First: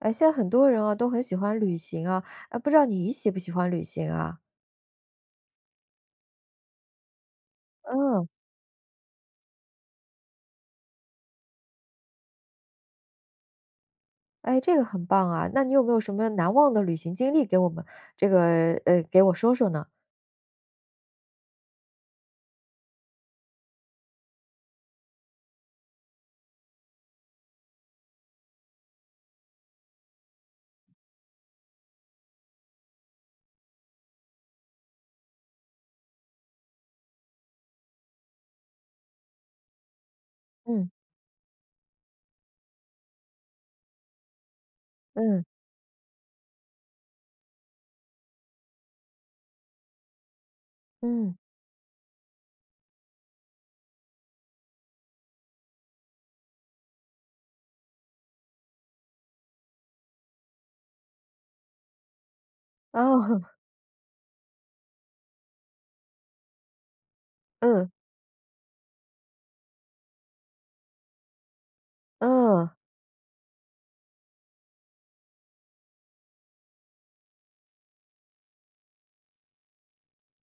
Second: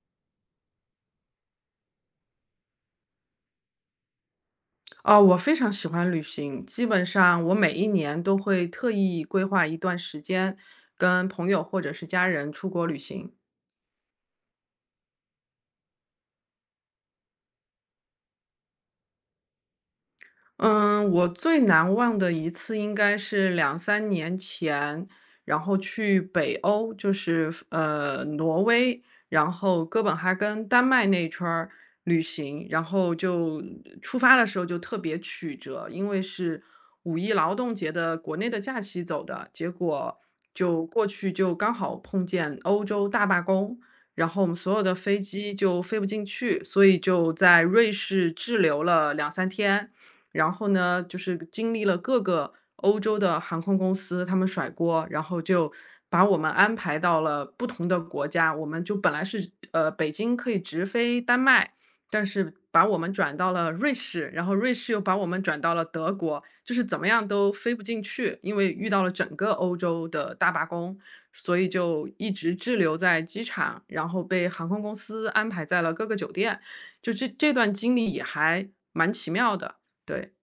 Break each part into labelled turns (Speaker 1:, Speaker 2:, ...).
Speaker 1: 哎，现在很多人啊都很喜欢旅行啊，啊，不知道你喜不喜欢旅行啊？
Speaker 2: 哦，我非常喜欢旅行，基本上我每一年
Speaker 1: 嗯，
Speaker 2: 都会特意规划一段时间，跟朋友或者是家人出国旅行。
Speaker 1: 哎，这个很棒啊。那你有没有什么难忘的旅行经历给我们这个给我说说呢？
Speaker 2: 嗯，我最难忘的一次应该是两三年前，然后去北欧，就是挪威，然后哥本哈根、丹麦那一圈儿旅行。然后就出发的时候就特别曲折，因为是五一劳动节的国内的假期走的，结果就
Speaker 1: 嗯
Speaker 2: 过去就刚好碰见欧洲大罢工，然后我们所有的飞
Speaker 1: 嗯
Speaker 2: 机就飞不进去，所以就在瑞士滞留了两三天。然后呢，就
Speaker 1: 嗯，
Speaker 2: 是经历了各个欧洲的航空公司，他们甩锅，然后就把我们安排到了不同的国家。我们就本来是北京可以直飞丹麦，但是把我们转
Speaker 1: 哦，
Speaker 2: 到 了瑞士，然后瑞士又把我们转到了德国，就是怎么样都飞不
Speaker 1: 嗯
Speaker 2: 进去，因为遇到了整个欧洲的大罢工，所以就一直
Speaker 1: 嗯
Speaker 2: 滞留在机场，然后被航空公司安排在了各个酒店。就这段经历也还蛮奇妙的。对，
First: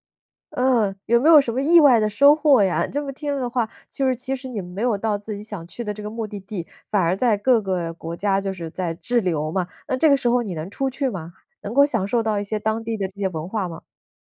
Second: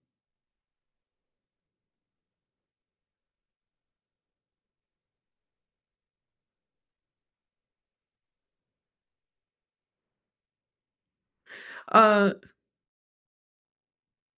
Speaker 1: 嗯，有没有什么意外的收获呀？这么听了的话，就是其实你们没有到自己想去的这个目的地，反而在各个国家就是在滞留嘛。那这个时候你能出去吗？能够享受
Speaker 2: 呃，
Speaker 1: 到一些当地的这些文化吗？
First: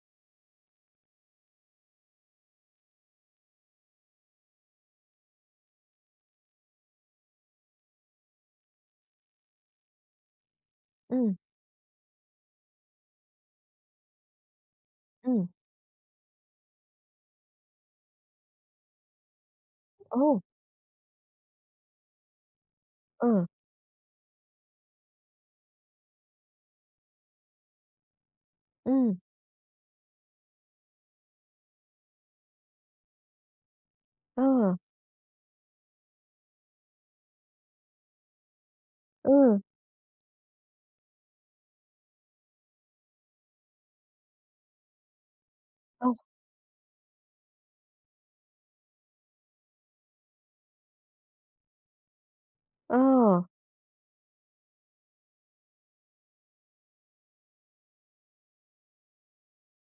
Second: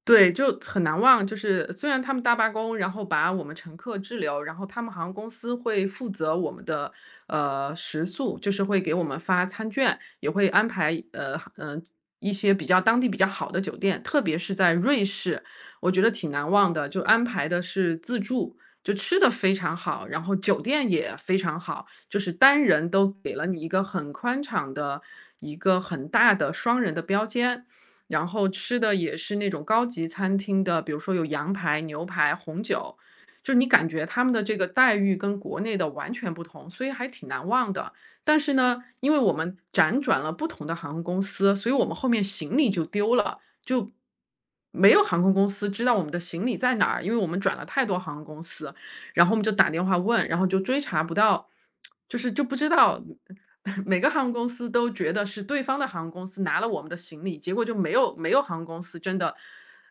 Speaker 2: 对，就很难忘。就是虽然他们大罢工，然后把我们乘客滞留，然后他们航空公司会负责我们的食宿，就是会给我们发餐券，也会安排
Speaker 1: 嗯
Speaker 2: 一些比较当地比较好的酒店，特别是在瑞士，
Speaker 1: 嗯，
Speaker 2: 我觉得挺难忘的。就安排的是自助，就吃的非常好，然后
Speaker 1: 哦。
Speaker 2: 酒店也非常好，就是单人都给了
Speaker 1: 嗯，
Speaker 2: 你一个很宽敞的一个很大的双人的标间。然后吃的也
Speaker 1: 嗯，
Speaker 2: 是那种高级餐厅的，比如说有羊排、牛排、红酒，就是你感觉他们的这个
Speaker 1: 嗯，
Speaker 2: 待遇跟国内的完全不同，所以还挺难忘的。但是呢，因为我们
Speaker 1: 嗯，
Speaker 2: 辗转了不同的航空公司，所以我们后面行李就丢了，就没有航空公司知道我们
Speaker 1: 哦，
Speaker 2: 的行李在哪儿，因为我们转了太多航空公司。然后我们就打电话问，然后就追查不到，就不知道
Speaker 1: 哦，
Speaker 2: 每个航空公司都觉得是对方的航空公司拿了我们的行李，结果就没有航空公司真的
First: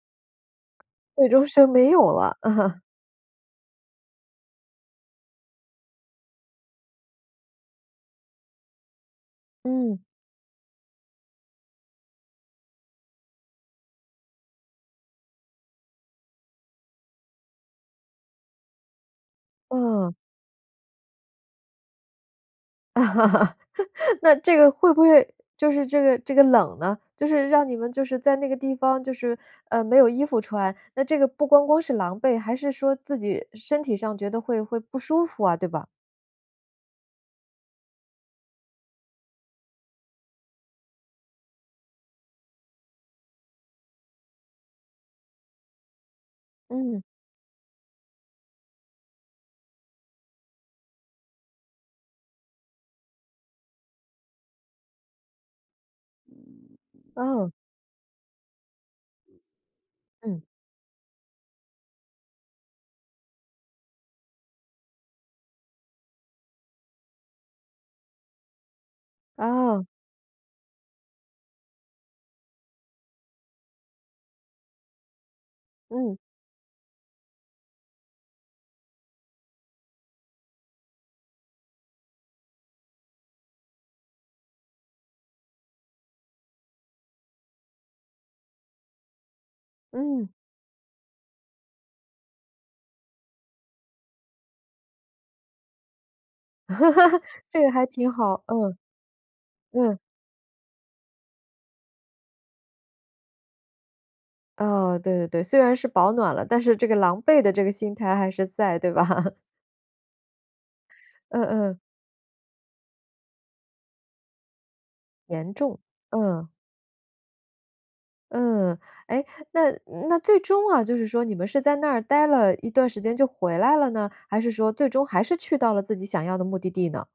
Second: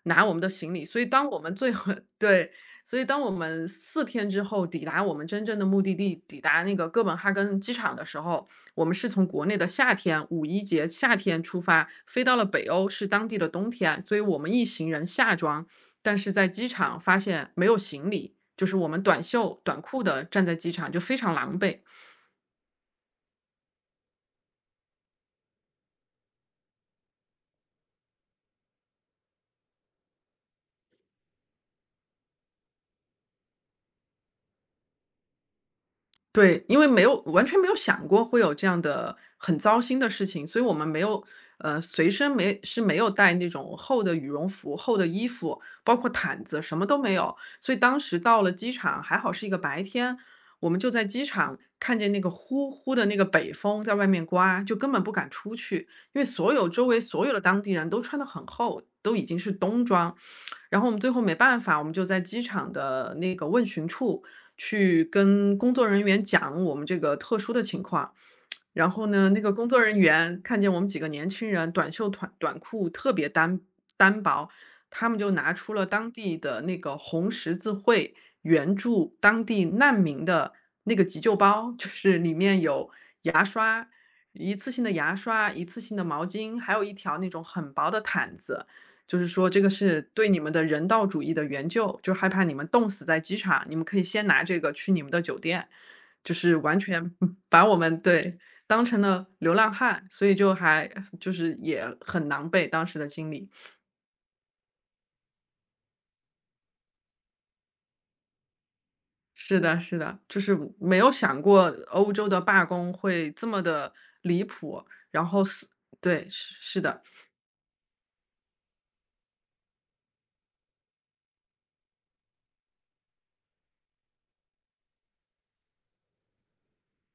Speaker 2: 拿我们的行李。所以
Speaker 1: 最
Speaker 2: 当我
Speaker 1: 终
Speaker 2: 们
Speaker 1: 是
Speaker 2: 最
Speaker 1: 没
Speaker 2: 后
Speaker 1: 有 了。
Speaker 2: 对，所以当我们四天之后抵达我们真正的目的地，抵达那个哥本哈根机场的时候，我们是从国内的夏
Speaker 1: 嗯，
Speaker 2: 天五一节夏天出发，飞到了北欧，是当地的冬天，所以我们一行人夏装，但是在机场发现没有行李。就是我们短袖短裤
Speaker 1: 嗯，
Speaker 2: 的站在机场就非常狼狈。
Speaker 1: 那这个会不会就是这个冷呢，就是让你们就是在那个地方就是，没有衣服穿，那这个不光光是狼狈，还是说自己身体上觉得会不舒服啊，对吧？
Speaker 2: 对，因为没有完全没有想过会有这样的很糟心的事情，所以我们没有，随身没有带那种厚的羽绒服、厚的衣服，包括毯子，什么都
Speaker 1: 嗯，
Speaker 2: 没有。所以当时到了机场，还好是一个白天，我们就在机场看见那个呼呼的那个北风在外面刮，就根本不敢出去，因为所有周围所有的
Speaker 1: 哦，
Speaker 2: 当地人都穿得很厚，都已经是冬装。
Speaker 1: 嗯，
Speaker 2: 然后我们最后没办法，我们就在机场的那个问询处。去跟工作人员讲我们这个特殊的情况。然后呢，那个工作
Speaker 1: 啊
Speaker 2: 人员看见我们几个年轻人短袖短裤特别单薄，他们就拿出了当
Speaker 1: 嗯，
Speaker 2: 地的那个红十字会援助当地难民的那个急救包，就是里面有牙刷、一次性的牙刷、一次性的毛巾，还有一条那种很薄的毯子。就是说这个是
Speaker 1: 嗯，
Speaker 2: 对你们的人道主义的援救，就害怕你们冻死在机场，你们可以先拿这个去你们的酒店，就是完全
Speaker 1: 这
Speaker 2: 把
Speaker 1: 个
Speaker 2: 我
Speaker 1: 还
Speaker 2: 们
Speaker 1: 挺
Speaker 2: 对
Speaker 1: 好，嗯，
Speaker 2: 当成了流浪
Speaker 1: 嗯，
Speaker 2: 汉，所以就还就是也很狼狈当时的经历。
Speaker 1: 哦，对对对，虽然是保暖了，但是这个狼狈的这个心态还是在，对吧？
Speaker 2: 是的，是的，就是没有想
Speaker 1: 嗯
Speaker 2: 过
Speaker 1: 嗯，
Speaker 2: 欧洲的罢工会这么的离谱，然后
Speaker 1: 严
Speaker 2: 是，
Speaker 1: 重，
Speaker 2: 对，
Speaker 1: 嗯
Speaker 2: 是是的。
Speaker 1: 嗯，哎，那那最终啊，就是说你们是在那儿待了一段时间就回来了呢，还是说最终还是去到了自己想要的目的地呢？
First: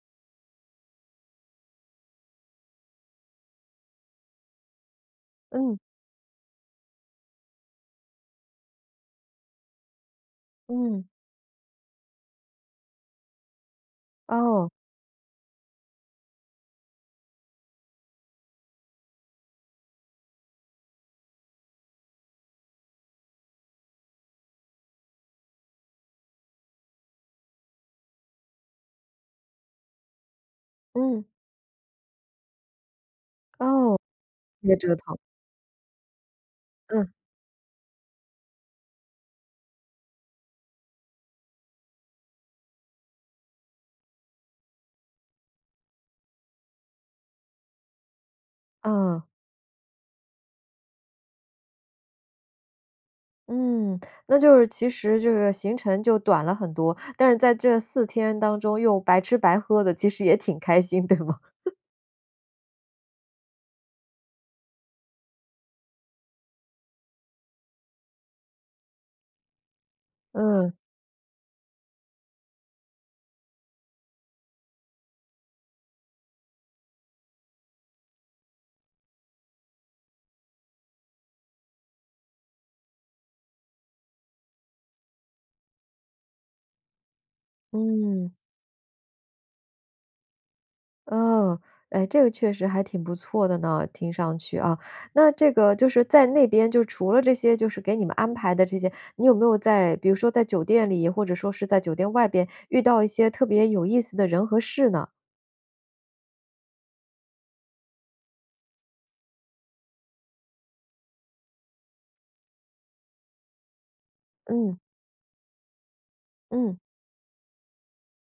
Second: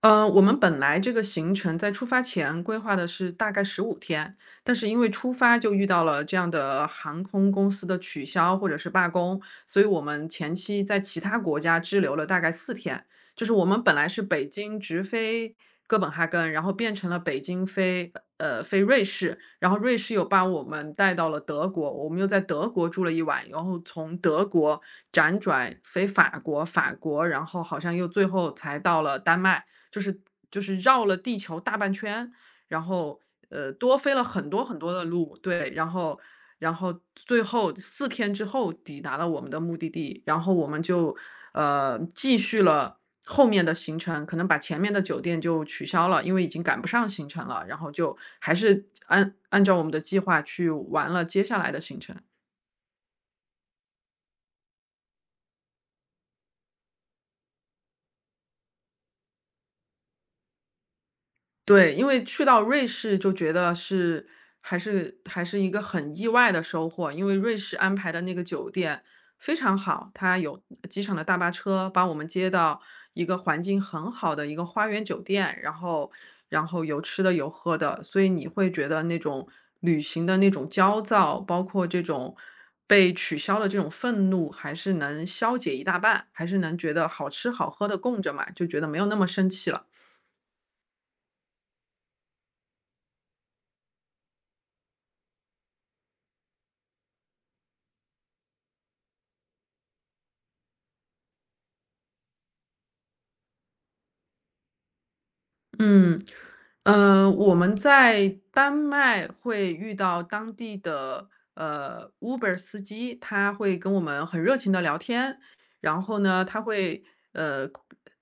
Speaker 2: 我们本来这个行程在出发前规划的是大概15天，但是因为出发就
Speaker 1: 嗯
Speaker 2: 遇到了这样的航空公司的取消或者是罢工，所以我们前期在
Speaker 1: 嗯，
Speaker 2: 其他国家滞留了大概四天。就是我们本来是北
Speaker 1: 哦，
Speaker 2: 京直飞哥本哈根，然后变成了北京飞瑞士，然后瑞士又把我们带到了德国，我们又在德国住了一晚，然后从德国辗转飞法国，然后好像又最后才到了丹麦。就是就是绕了
Speaker 1: 嗯
Speaker 2: 地球大半圈，然后多
Speaker 1: 哦，
Speaker 2: 飞了很多
Speaker 1: 别
Speaker 2: 很多
Speaker 1: 折
Speaker 2: 的
Speaker 1: 腾，
Speaker 2: 路，对，然后然后
Speaker 1: 嗯
Speaker 2: 最后四天之后抵达了我们的目的地，然后我们就继续了后面的行程，可能把前面的酒店就取消了，因为已经赶不上行程了，然后就还是
Speaker 1: 嗯
Speaker 2: 按照我们的计划去玩了接下来的行程。
Speaker 1: 嗯，那就是其实这个行程就短了很多，但是在这四天当中又白吃白喝的，其实也挺开心，对吗？
Speaker 2: 对，因为去到瑞士就觉得是还是一个很意外的收获，因为瑞士安排的那个酒店非常好，它有
Speaker 1: 嗯
Speaker 2: 机场的大巴车把我们接到一个环境很好的一个花园酒店，然后有吃的有喝的，所以你会觉得那种旅行的那种焦躁，包括这种被取消的这种愤怒，还是能消解一大半，还是能觉得好吃好喝的供
Speaker 1: 嗯。
Speaker 2: 着嘛，就觉得没有那么生气了。
Speaker 1: 哦，哎，这个确实还挺不错的呢，听上去啊。那这个就是在那边，就除了这些，就是给你们安排的这些，你有没有在，比如说在酒店里，或者说是在酒店外边遇到一些特别有意思的人和事呢？
Speaker 2: 嗯，我们在丹麦会遇到当地的Uber 司机，他会跟我们很热情
Speaker 1: 嗯
Speaker 2: 的聊天，然后呢，
Speaker 1: 嗯，
Speaker 2: 呃，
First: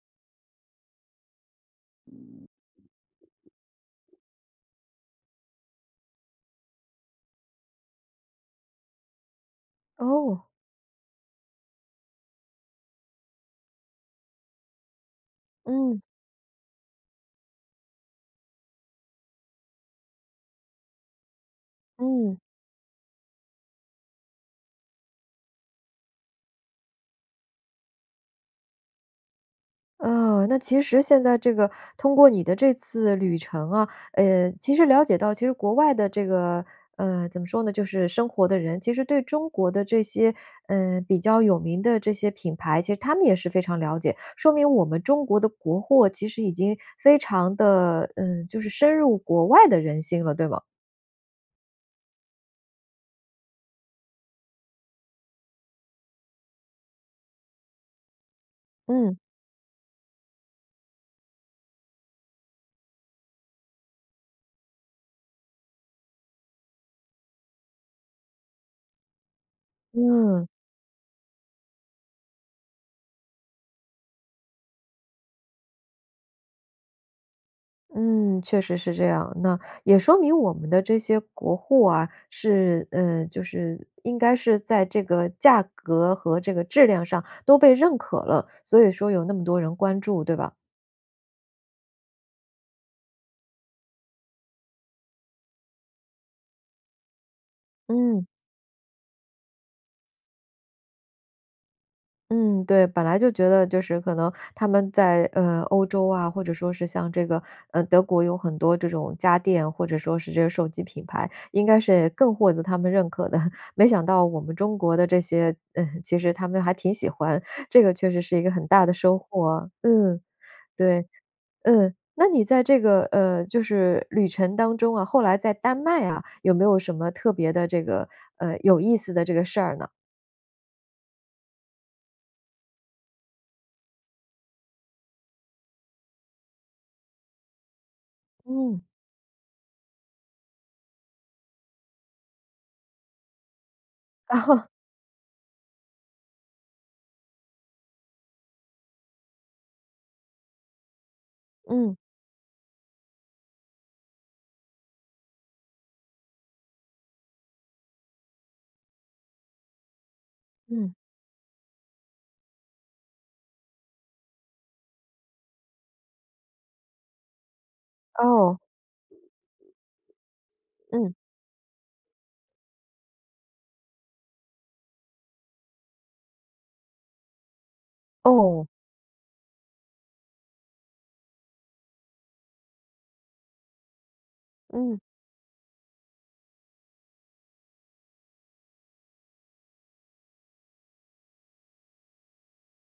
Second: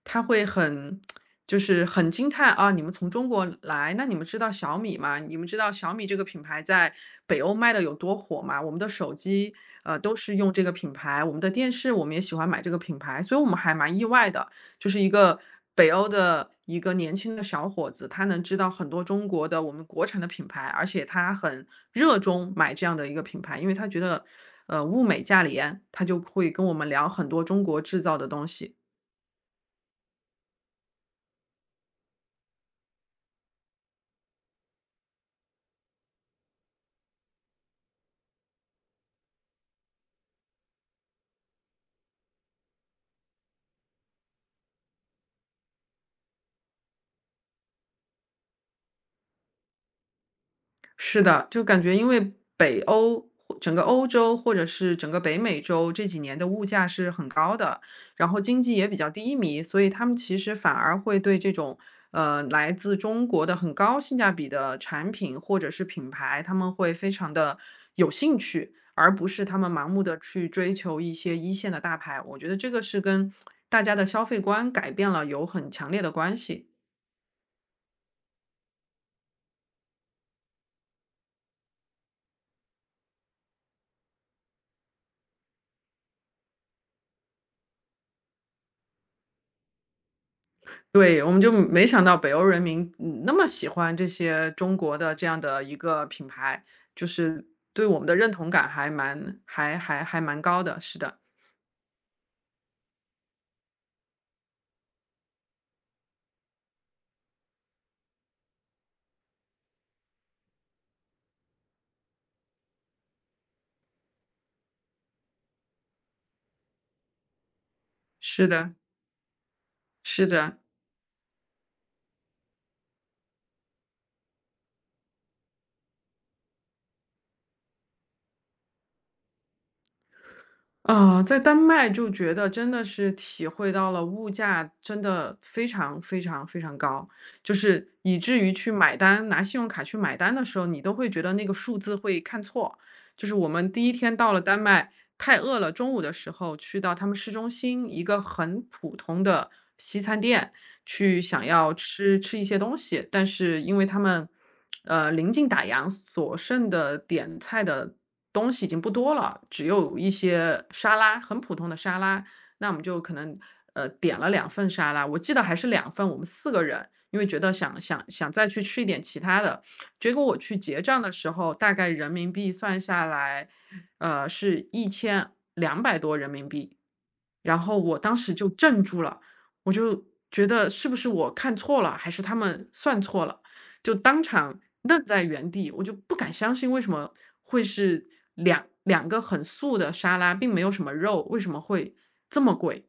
Speaker 2: 他会很就是很惊叹啊，你们从中国来，那你们知道小米吗？你们知道小米这个品牌在北欧卖的有多火吗？我们的手机都是
Speaker 1: 哦，
Speaker 2: 用这个品牌，我们的电视我们也喜欢买这个品牌，所以我们还蛮意外的。就是一个北
Speaker 1: 嗯
Speaker 2: 欧的一个年轻的小伙子，他能知道很多中国的我们国产的品牌，而且他很热
Speaker 1: 嗯。
Speaker 2: 衷买这样的一个品牌，因为他觉得，物美价廉，他就会跟我们聊很多中国制造的东西。
Speaker 1: 哦，那其实现在这个通过你的这次旅程啊，其实了解到其实国外的这个，怎么说呢，就是生活的人，其实对中国的这些，比较有名的这些品牌，其实他们也是非常了解，说明我们中国的国货其实已经非常的，就是深入国外的人心了，对吗？
Speaker 2: 是的，就感觉因为北欧或整个欧洲或者是整个北美洲这几年的物价是很高的，然后经济也比较
Speaker 1: 嗯
Speaker 2: 低迷，所以他们其实反而会对这种来自中国的很高性价比的产品或者是品牌，他们会非常的有兴趣，而不是他们盲目的
Speaker 1: 嗯。
Speaker 2: 去追求一些一线的大牌。我觉得这个是跟大家的消费观改变了有很强烈的关系。
Speaker 1: 嗯，确实是这样。那也说明我们的这些国货啊，是就是应该是在这个价格和这个质量上都被认可了，所以说有那么多人关注，对吧？
Speaker 2: 对，我们就没想到北欧人民，嗯，那么喜欢这些中国的这样的一个品牌，就是对我们的
Speaker 1: 嗯。
Speaker 2: 认同感还蛮高的，是的，
Speaker 1: 嗯，对，本来就觉得就是可能他们在欧洲啊，或者说是像这个德国有很多这种家电，或者说是这个手机品牌，应该是更获得他们认可的。没想到我们中国的这些，嗯，其实他们还挺喜欢，这个确实是一
Speaker 2: 是
Speaker 1: 个很
Speaker 2: 的，
Speaker 1: 大的收获啊嗯，
Speaker 2: 是的。
Speaker 1: 对，嗯，那你在这个就是旅程当中啊，后来在丹麦啊，有没有什么特别的这个有意思的这个事儿呢？
Speaker 2: 啊，在丹麦就觉得真的是体会到了物价真的非常非常非常高，就是以至于去
Speaker 1: 嗯，
Speaker 2: 买单，拿信用卡去买单的时候，你都会觉得那个数字会看错。就是我们第一天到 了丹
Speaker 1: 哦，
Speaker 2: 麦，太饿了，中午的时候去到他们市中心一个很普通的西餐店，去想要
Speaker 1: 嗯
Speaker 2: 吃吃一些东西，但是因为他们，临近打烊，所剩的点菜的东西已经不多了，只有一些
Speaker 1: 嗯，
Speaker 2: 沙拉，很普通的沙拉。那我们就可能点了两份沙拉，我记得还是两份，我们4个人，因为觉得想想再
Speaker 1: 哦。
Speaker 2: 去吃一点其他的，结果我去结账的
Speaker 1: 嗯，
Speaker 2: 时候，大概人民币算下来，是1200多人民币。然后我当时就
Speaker 1: 哦，
Speaker 2: 怔住了，我就觉得是不是我看错了，还是他们算错了，就当场
Speaker 1: 嗯，
Speaker 2: 愣在原地，我就不敢相信为什么会是两个很素的沙拉，并没有什么肉，为什么会这么贵？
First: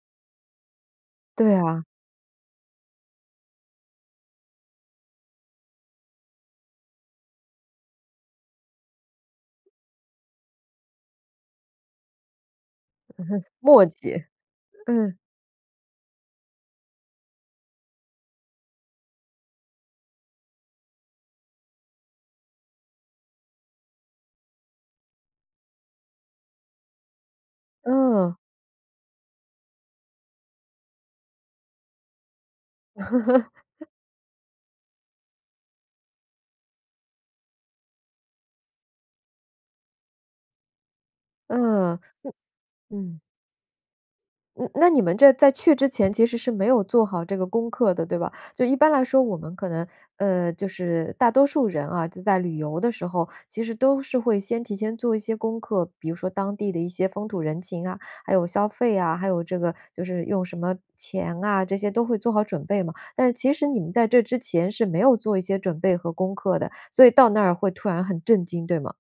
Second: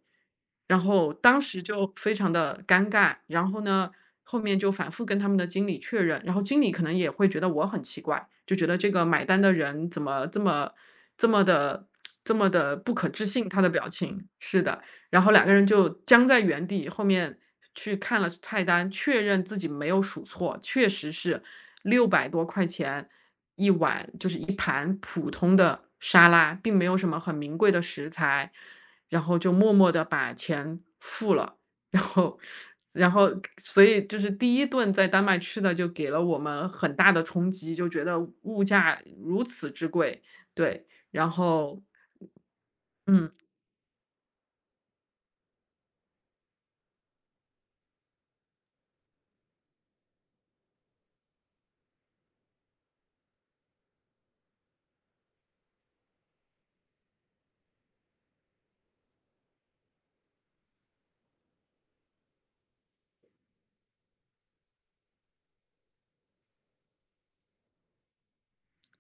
Speaker 2: 然后当
Speaker 1: 对
Speaker 2: 时
Speaker 1: 啊，
Speaker 2: 就非常的尴尬，然后呢，后面就反复跟他们的经理确认，然后经理可能也会觉得我很奇怪，就觉得这个买单的人怎么这么的 这么的不可置信，他的
Speaker 1: 墨
Speaker 2: 表
Speaker 1: 迹，
Speaker 2: 情，是的，
Speaker 1: 嗯，
Speaker 2: 然后2个人就僵在原地，后面去看了菜单，确认自己没有数错，确实是600多块钱一碗，就是一盘普通的沙拉，并没有什么很名贵的食
Speaker 1: 嗯，
Speaker 2: 材，然后就默默地把钱付了。然后然后所以就是第一顿在丹麦吃的就给了我们很大的冲击，就觉得物价如此之贵，对，然后
Speaker 1: 嗯，嗯。
Speaker 2: 嗯。
Speaker 1: 嗯，那你们这在去之前其实是没有做好这个功课的，对吧？就一般来说，我们可能，就是大多数人啊，就在旅游的时候，其实都是会先提前做一些功课，比如说当地的一些风土人情啊，还有消费啊，还有这个就是用什么钱啊，这些都会做好准备嘛。但是其实你们在这之前是没有做一些准备和功课的，所以到那儿会突然很震惊，对吗？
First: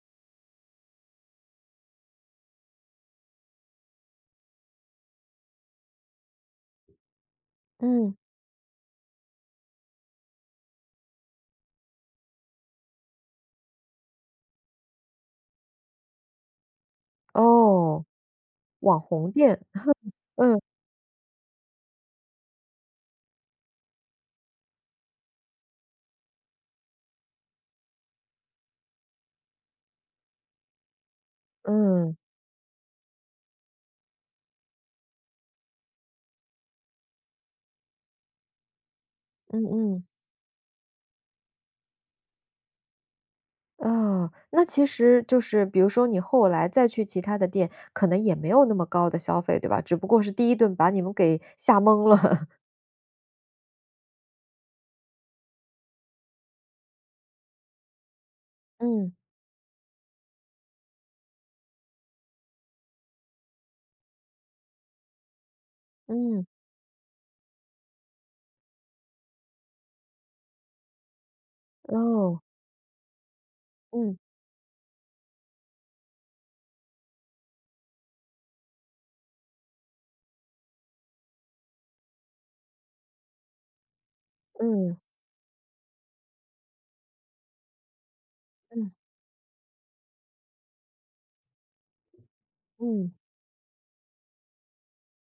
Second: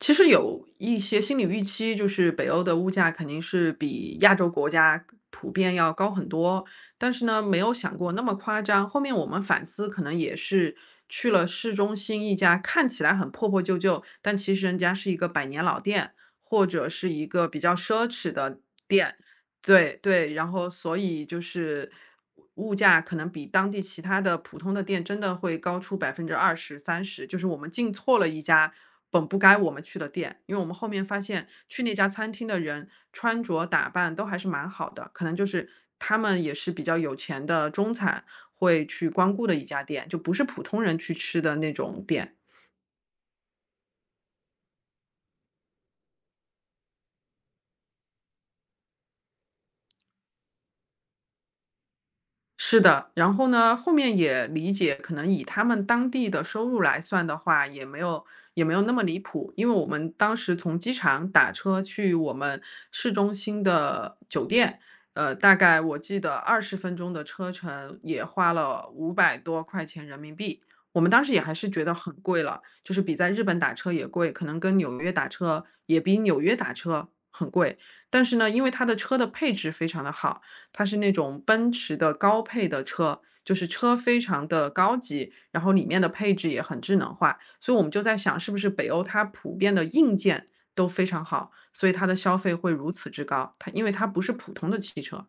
Speaker 2: 其实有一些心理预期，就是北欧的物价肯定是比亚洲国家普遍要高很多，但是呢，没有想过
Speaker 1: 嗯，
Speaker 2: 那么夸张。后面我们反思，可能也是去了市中心一家看起来很破破旧旧，但其实人家是一个百年老店，或者是一个比较
Speaker 1: 哦，
Speaker 2: 奢侈的
Speaker 1: 网
Speaker 2: 店。
Speaker 1: 红店，
Speaker 2: 对对，然
Speaker 1: 嗯
Speaker 2: 后所以就是物价可能比当地其他的普通的店真的会高出20%~30%，就是我们进错了一家本不该我们去的店，因为我们后面发现去那家
Speaker 1: 嗯
Speaker 2: 餐厅的人穿着打扮都还是蛮好的，可能就是他们也是比较有钱的中产会去光顾的
Speaker 1: 嗯
Speaker 2: 一家
Speaker 1: 嗯。
Speaker 2: 店，就不是普通人去吃的那种店。
Speaker 1: 哦，那其实就是比如说你后来再去其他的店，可能也没有那么高的消费，对吧？只不过是第一顿把你们给 吓懵了。
Speaker 2: 是的，然后呢，后面也理解，可能以他们当地的收入来算的话，也没有那么
Speaker 1: 嗯
Speaker 2: 离谱，因为我们当时从机场打车去我们市中心的酒店，大概我记得
Speaker 1: 嗯，
Speaker 2: 20分钟的车程，也花了500多块钱人民币。我们当时也还是觉得很
Speaker 1: 哦，
Speaker 2: 贵了，就是比在日本打车也
Speaker 1: 嗯
Speaker 2: 贵，可能跟纽约打车也比纽约打车很贵。但是呢，因为它的车的配置非常的好，它是那种奔驰的高配的车，就是车非常的
Speaker 1: 嗯
Speaker 2: 高级，然后里面的配置也很智能化。所以我们就在想，是不是北
Speaker 1: 嗯
Speaker 2: 欧它普遍的硬件都非常好，所以它的消费会如此
Speaker 1: 嗯，
Speaker 2: 之高？它因为它不是普通的汽车。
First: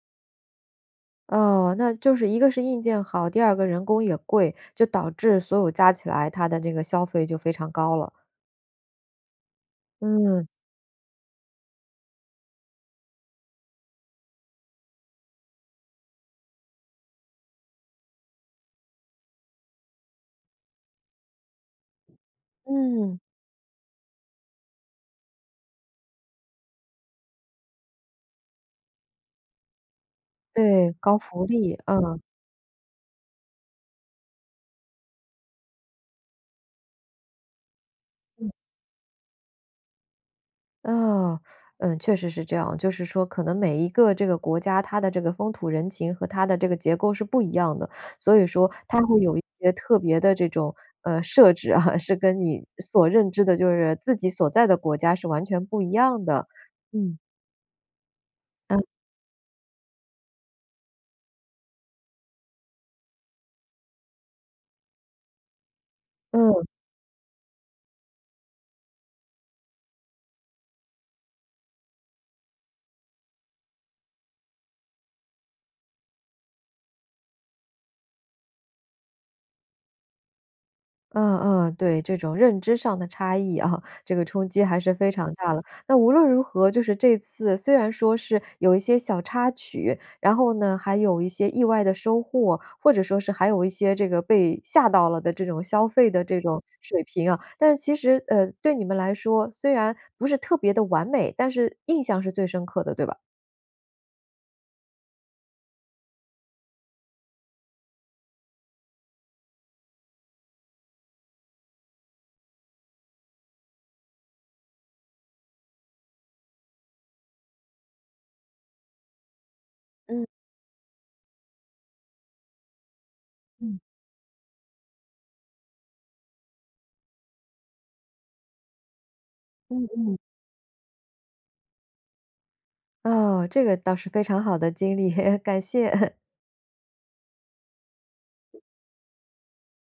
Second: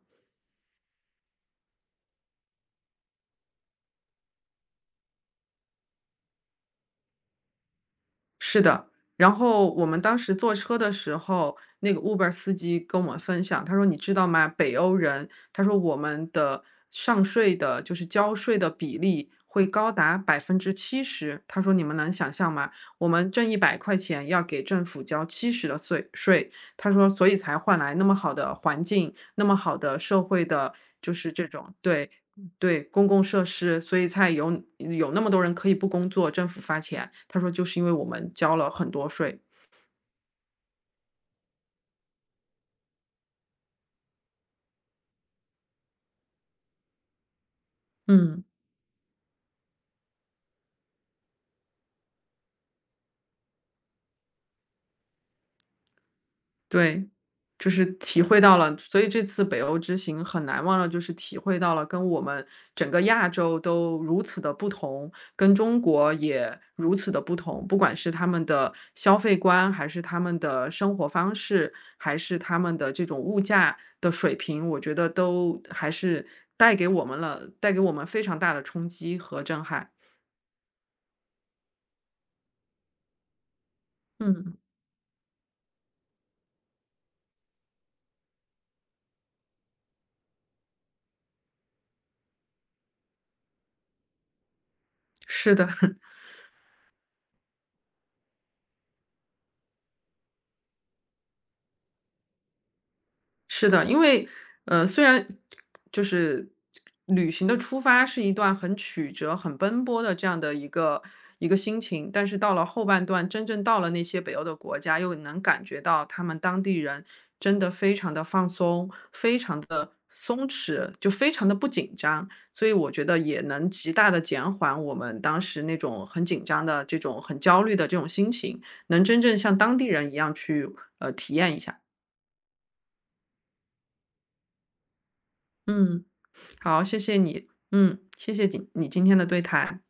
Speaker 1: 哦，那就是一个是硬件好，第二个人工也贵，就导致所有加起来它的这个消费就非常高了。
Speaker 2: 是的，然后我们当时
Speaker 1: 嗯
Speaker 2: 坐车的时候，那个 Uber 司机跟我们分享，他说：“你知道吗？北欧人，他说我们的上税的，就是交税的比例会高达70%。他说你们能想象吗？我
Speaker 1: 嗯，
Speaker 2: 们挣100块钱要给政府交七十的税。他说，所以才换来那么好的环境，那么好的社会的，
Speaker 1: 对，
Speaker 2: 就
Speaker 1: 高
Speaker 2: 是
Speaker 1: 福
Speaker 2: 这
Speaker 1: 利，
Speaker 2: 种对。
Speaker 1: 嗯。
Speaker 2: 对，公共设施，所以才有那么多人可以不工作，政府发钱。他说就是因为我们交了很多税。
Speaker 1: 啊，嗯，确实是这样。就是说可能每一个这个国家，它的这个风土人情和它的这个结构是不一样的，所
Speaker 2: 嗯。
Speaker 1: 以说它会有一些特别的这种，设置啊，是跟你所认知的就是自己所在的国家是完全不一样的。
Speaker 2: 对，
Speaker 1: 嗯，
Speaker 2: 就是体会到了，
Speaker 1: 嗯，
Speaker 2: 所以这次北欧之行很难忘了，就是体会到了跟我们整个亚洲都如此的不同，跟中国也
Speaker 1: 嗯。
Speaker 2: 如此的不同。不管是他们的消费观，还是他们的生活方式，还是他们的这种物价的水平，我觉得都还是带给我们非常大的冲击和震撼。
Speaker 1: 嗯嗯，对，这种认知上的差异啊，这个冲
Speaker 2: 嗯，
Speaker 1: 击还是非常大了。那无论如何，就是这次虽然说是有一些小插曲，然后呢，还有一些意外的收获，或者说是还有一些这个被吓到了的这
Speaker 2: 是
Speaker 1: 种
Speaker 2: 的。
Speaker 1: 消 费的这种水平啊，但是其实对你们来说，虽然不是特别的完美，但是印象是最深刻的，对吧？
Speaker 2: 是的，因为，虽然就是旅行的出发是一段很曲折、很奔波的这样的一个心情，但是到了后半段，真正到了那些北欧的国家，又能感觉到他们当地人真的非常的放松，非常的
Speaker 1: 嗯
Speaker 2: 松弛，就非常的不紧张。所以我觉得也能
Speaker 1: 嗯
Speaker 2: 极大的减缓我们当时那种很紧张的、这种很焦虑的这种心情，能真正像当地
Speaker 1: 嗯。
Speaker 2: 人一样去，体验一下。
Speaker 1: 哦，这个倒是非常好的经历，感
Speaker 2: 嗯。
Speaker 1: 谢。
Speaker 2: 好，谢谢你，嗯，谢谢你今天的对谈。